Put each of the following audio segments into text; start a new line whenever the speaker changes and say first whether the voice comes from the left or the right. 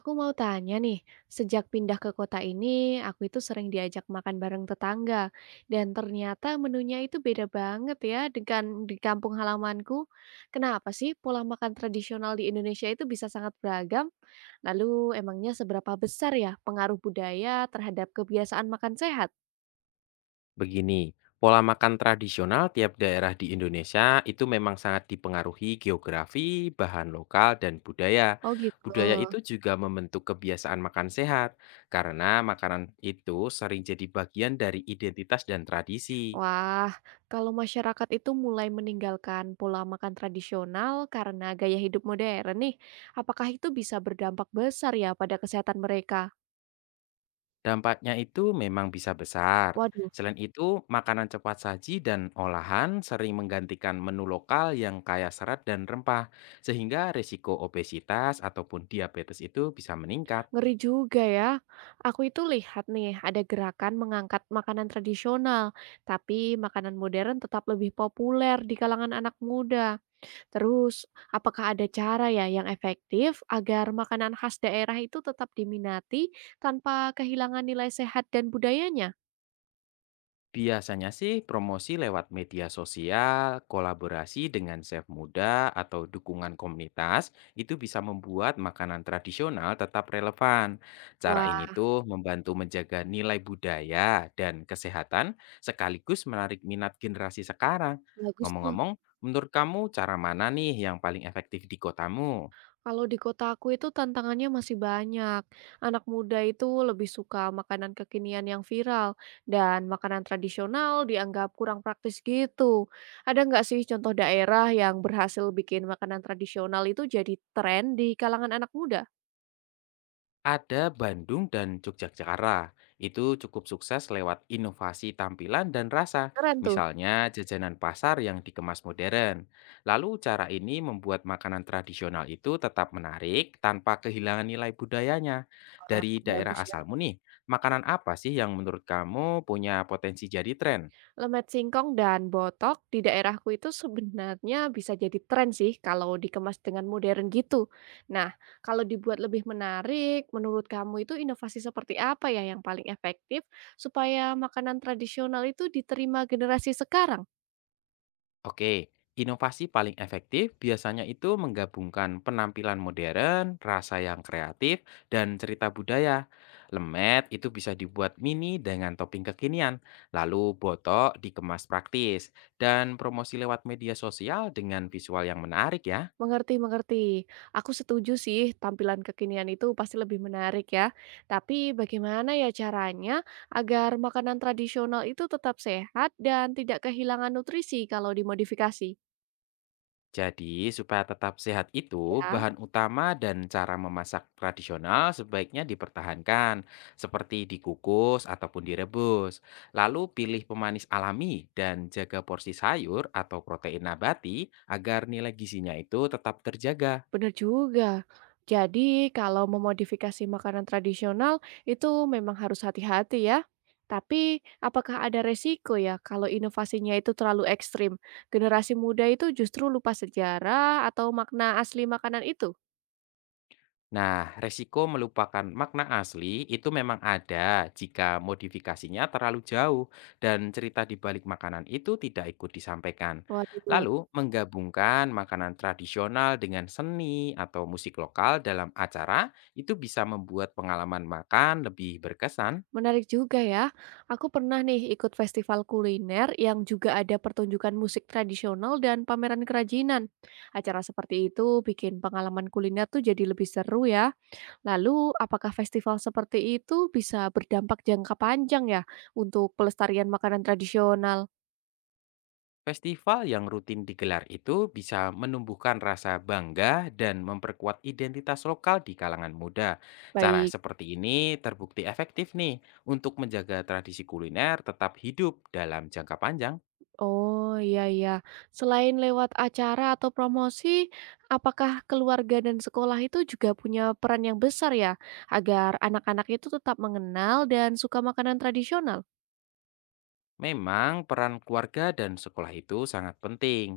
right: Aku mau tanya nih, sejak pindah ke kota ini, aku itu sering diajak makan bareng tetangga, dan ternyata menunya itu beda banget ya dengan di kampung halamanku. Kenapa sih pola makan tradisional di Indonesia itu bisa sangat beragam? Lalu emangnya seberapa besar ya pengaruh budaya terhadap kebiasaan makan sehat?
left: Begini, pola makan tradisional tiap daerah di Indonesia itu memang sangat dipengaruhi geografi, bahan lokal, dan budaya.
right: Oh gitu.
left: Budaya itu juga membentuk kebiasaan makan sehat, karena makanan itu sering jadi bagian dari identitas dan tradisi.
right: Wah, kalau masyarakat itu mulai meninggalkan pola makan tradisional karena gaya hidup modern nih, apakah itu bisa berdampak besar ya pada kesehatan mereka?
left: Dampaknya itu memang bisa besar.
right: Waduh,
left: Selain itu, makanan cepat saji dan olahan sering menggantikan menu lokal yang kaya serat dan rempah, sehingga risiko obesitas ataupun diabetes itu bisa meningkat.
right: ngeri juga ya. Aku itu lihat nih, ada gerakan mengangkat makanan tradisional, tapi makanan modern tetap lebih populer di kalangan anak muda. Terus, apakah ada cara ya yang efektif agar makanan khas daerah itu tetap diminati tanpa kehilangan nilai sehat dan budayanya?
left: Biasanya sih promosi lewat media sosial, kolaborasi dengan chef muda, atau dukungan komunitas itu bisa membuat makanan tradisional tetap relevan.
right: Wah,
left: Cara ini tuh membantu menjaga nilai budaya dan kesehatan sekaligus menarik minat generasi sekarang.
right: bagus tuh.
left: Ngomong-ngomong, menurut kamu cara mana nih yang paling efektif di kotamu?
right: Kalau di kota aku itu tantangannya masih banyak. Anak muda itu lebih suka makanan kekinian yang viral dan makanan tradisional dianggap kurang praktis gitu. Ada nggak sih contoh daerah yang berhasil bikin makanan tradisional itu jadi tren di kalangan anak muda?
left: Ada Bandung dan Yogyakarta. Itu cukup sukses lewat inovasi tampilan dan rasa,
right: Keren tuh.
left: misalnya jajanan pasar yang dikemas modern. Lalu cara ini membuat makanan tradisional itu tetap menarik tanpa kehilangan nilai budayanya.
right: Wah,
left: Dari daerah
right: bagus ya.
left: asalmu nih, makanan apa sih yang menurut kamu punya potensi jadi tren?
right: Lemet singkong dan botok di daerahku itu sebenarnya bisa jadi tren sih kalau dikemas dengan modern gitu. Nah, kalau dibuat lebih menarik, menurut kamu itu inovasi seperti apa ya yang paling efektif supaya makanan tradisional itu diterima generasi sekarang?
left: Oke, inovasi paling efektif biasanya itu menggabungkan penampilan modern, rasa yang kreatif, dan cerita budaya. Lemet itu bisa dibuat mini dengan topping kekinian, lalu botok dikemas praktis, dan promosi lewat media sosial dengan visual yang menarik ya.
right: Mengerti, mengerti. Aku setuju sih tampilan kekinian itu pasti lebih menarik ya. Tapi bagaimana ya caranya agar makanan tradisional itu tetap sehat dan tidak kehilangan nutrisi kalau dimodifikasi?
left: Jadi, supaya tetap sehat itu,
right: Ya.
left: bahan utama dan cara memasak tradisional sebaiknya dipertahankan, seperti dikukus ataupun direbus. Lalu pilih pemanis alami dan jaga porsi sayur atau protein nabati agar nilai gizinya itu tetap terjaga.
right: Bener juga. Jadi, kalau memodifikasi makanan tradisional itu memang harus hati-hati ya. Tapi, apakah ada resiko ya kalau inovasinya itu terlalu ekstrim? Generasi muda itu justru lupa sejarah atau makna asli makanan itu?
left: Nah, resiko melupakan makna asli itu memang ada jika modifikasinya terlalu jauh dan cerita di balik makanan itu tidak ikut disampaikan.
right: Waduh,
left: Lalu, menggabungkan makanan tradisional dengan seni atau musik lokal dalam acara itu bisa membuat pengalaman makan lebih berkesan.
right: menarik juga ya. Aku pernah nih ikut festival kuliner yang juga ada pertunjukan musik tradisional dan pameran kerajinan. Acara seperti itu bikin pengalaman kuliner tuh jadi lebih seru ya. Lalu, apakah festival seperti itu bisa berdampak jangka panjang ya untuk pelestarian makanan tradisional?
left: Festival yang rutin digelar itu bisa menumbuhkan rasa bangga dan memperkuat identitas lokal di kalangan muda. Cara
right: Baik.
left: seperti ini terbukti efektif nih untuk menjaga tradisi kuliner tetap hidup dalam jangka panjang.
right: Oh, iya, iya. Selain lewat acara atau promosi, apakah keluarga dan sekolah itu juga punya peran yang besar ya agar anak-anak itu tetap mengenal dan suka makanan tradisional?
left: Memang peran keluarga dan sekolah itu sangat penting.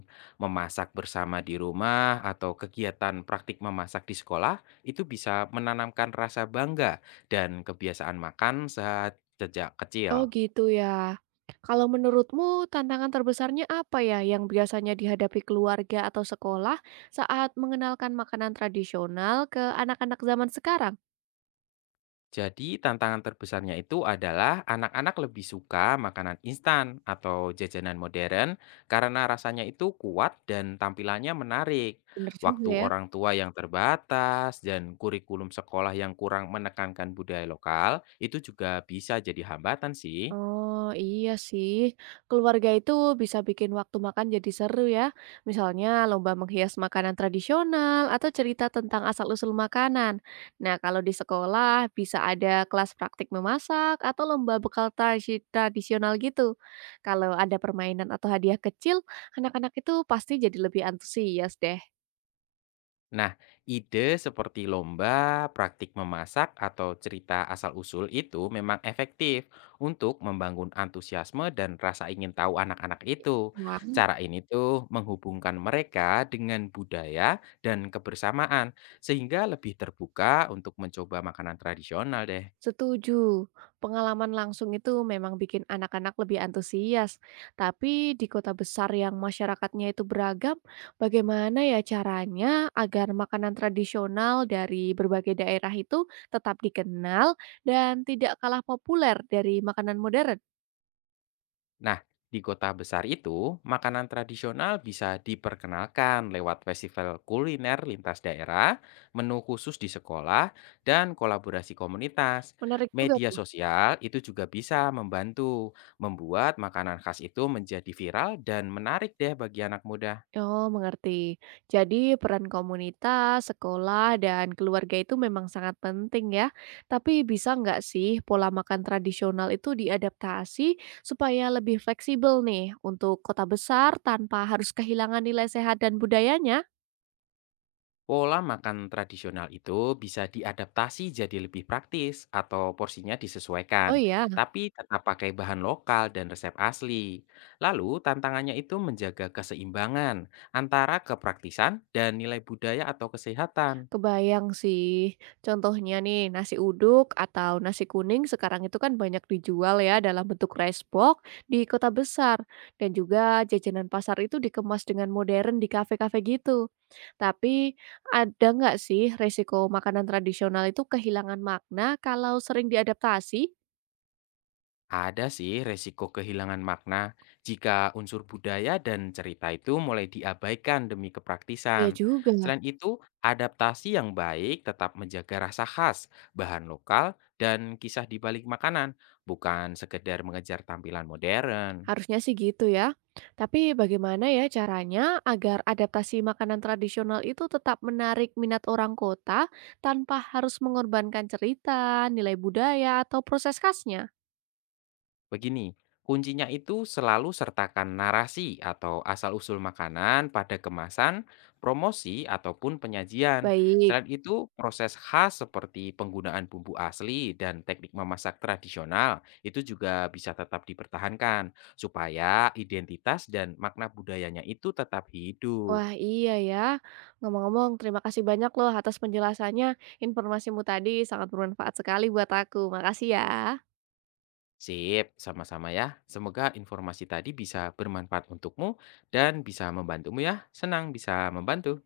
left: Memasak bersama di rumah atau kegiatan praktik memasak di sekolah itu bisa menanamkan rasa bangga dan kebiasaan makan saat sejak kecil.
right: Oh gitu ya. Kalau menurutmu tantangan terbesarnya apa ya yang biasanya dihadapi keluarga atau sekolah saat mengenalkan makanan tradisional ke anak-anak zaman sekarang?
left: Jadi tantangan terbesarnya itu adalah anak-anak lebih suka makanan instan atau jajanan modern karena rasanya itu kuat dan tampilannya menarik.
right: Bener juga
left: Waktu
right: ya.
left: orang tua yang terbatas dan kurikulum sekolah yang kurang menekankan budaya lokal itu juga bisa jadi hambatan sih.
right: Oh, iya sih. Keluarga itu bisa bikin waktu makan jadi seru ya. Misalnya lomba menghias makanan tradisional atau cerita tentang asal-usul makanan. Nah, kalau di sekolah bisa ada kelas praktik memasak atau lomba bekal tradisional gitu. Kalau ada permainan atau hadiah kecil, anak-anak itu pasti jadi lebih antusias deh.
left: Nah, ide seperti lomba, praktik memasak, atau cerita asal-usul itu memang efektif untuk membangun antusiasme dan rasa ingin tahu anak-anak itu.
right: Wah.
left: Cara ini tuh menghubungkan mereka dengan budaya dan kebersamaan, sehingga lebih terbuka untuk mencoba makanan tradisional deh.
right: Setuju, pengalaman langsung itu memang bikin anak-anak lebih antusias. Tapi di kota besar yang masyarakatnya itu beragam, bagaimana ya caranya agar makanan tradisional dari berbagai daerah itu tetap dikenal dan tidak kalah populer dari makanan modern?
left: Nah, di kota besar itu, makanan tradisional bisa diperkenalkan lewat festival kuliner lintas daerah, menu khusus di sekolah, dan kolaborasi komunitas.
right: Menarik juga
left: Media
right: tuh.
left: sosial itu juga bisa membantu membuat makanan khas itu menjadi viral dan menarik deh bagi anak muda.
right: Oh, mengerti. Jadi peran komunitas, sekolah, dan keluarga itu memang sangat penting ya. Tapi bisa nggak sih pola makan tradisional itu diadaptasi supaya lebih fleksibel nih untuk kota besar tanpa harus kehilangan nilai sehat dan budayanya?
left: Pola makan tradisional itu bisa diadaptasi jadi lebih praktis atau porsinya disesuaikan,
right: Oh iya.
left: tapi tetap pakai bahan lokal dan resep asli. Lalu, tantangannya itu menjaga keseimbangan antara kepraktisan dan nilai budaya atau kesehatan.
right: Kebayang sih. Contohnya nih, nasi uduk atau nasi kuning sekarang itu kan banyak dijual ya dalam bentuk rice box di kota besar. Dan juga jajanan pasar itu dikemas dengan modern di kafe-kafe gitu. Tapi ada nggak sih resiko makanan tradisional itu kehilangan makna kalau sering diadaptasi?
left: Ada sih resiko kehilangan makna jika unsur budaya dan cerita itu mulai diabaikan demi
right: Iya
left: kepraktisan.
right: juga.
left: Selain itu, adaptasi yang baik tetap menjaga rasa khas, bahan lokal, dan kisah di balik makanan, bukan sekedar mengejar tampilan modern.
right: Harusnya sih gitu ya. Tapi bagaimana ya caranya agar adaptasi makanan tradisional itu tetap menarik minat orang kota tanpa harus mengorbankan cerita, nilai budaya, atau proses khasnya?
left: Begini, kuncinya itu selalu sertakan narasi atau asal-usul makanan pada kemasan, promosi, ataupun penyajian.
right: Baik.
left: Selain itu, proses khas seperti penggunaan bumbu asli dan teknik memasak tradisional itu juga bisa tetap dipertahankan supaya identitas dan makna budayanya itu tetap hidup.
right: Wah iya ya. Ngomong-ngomong, terima kasih banyak loh atas penjelasannya. Informasimu tadi sangat bermanfaat sekali buat aku. Makasih ya.
left: Sip, sama-sama ya. Semoga informasi tadi bisa bermanfaat untukmu dan bisa membantumu ya. Senang bisa membantu.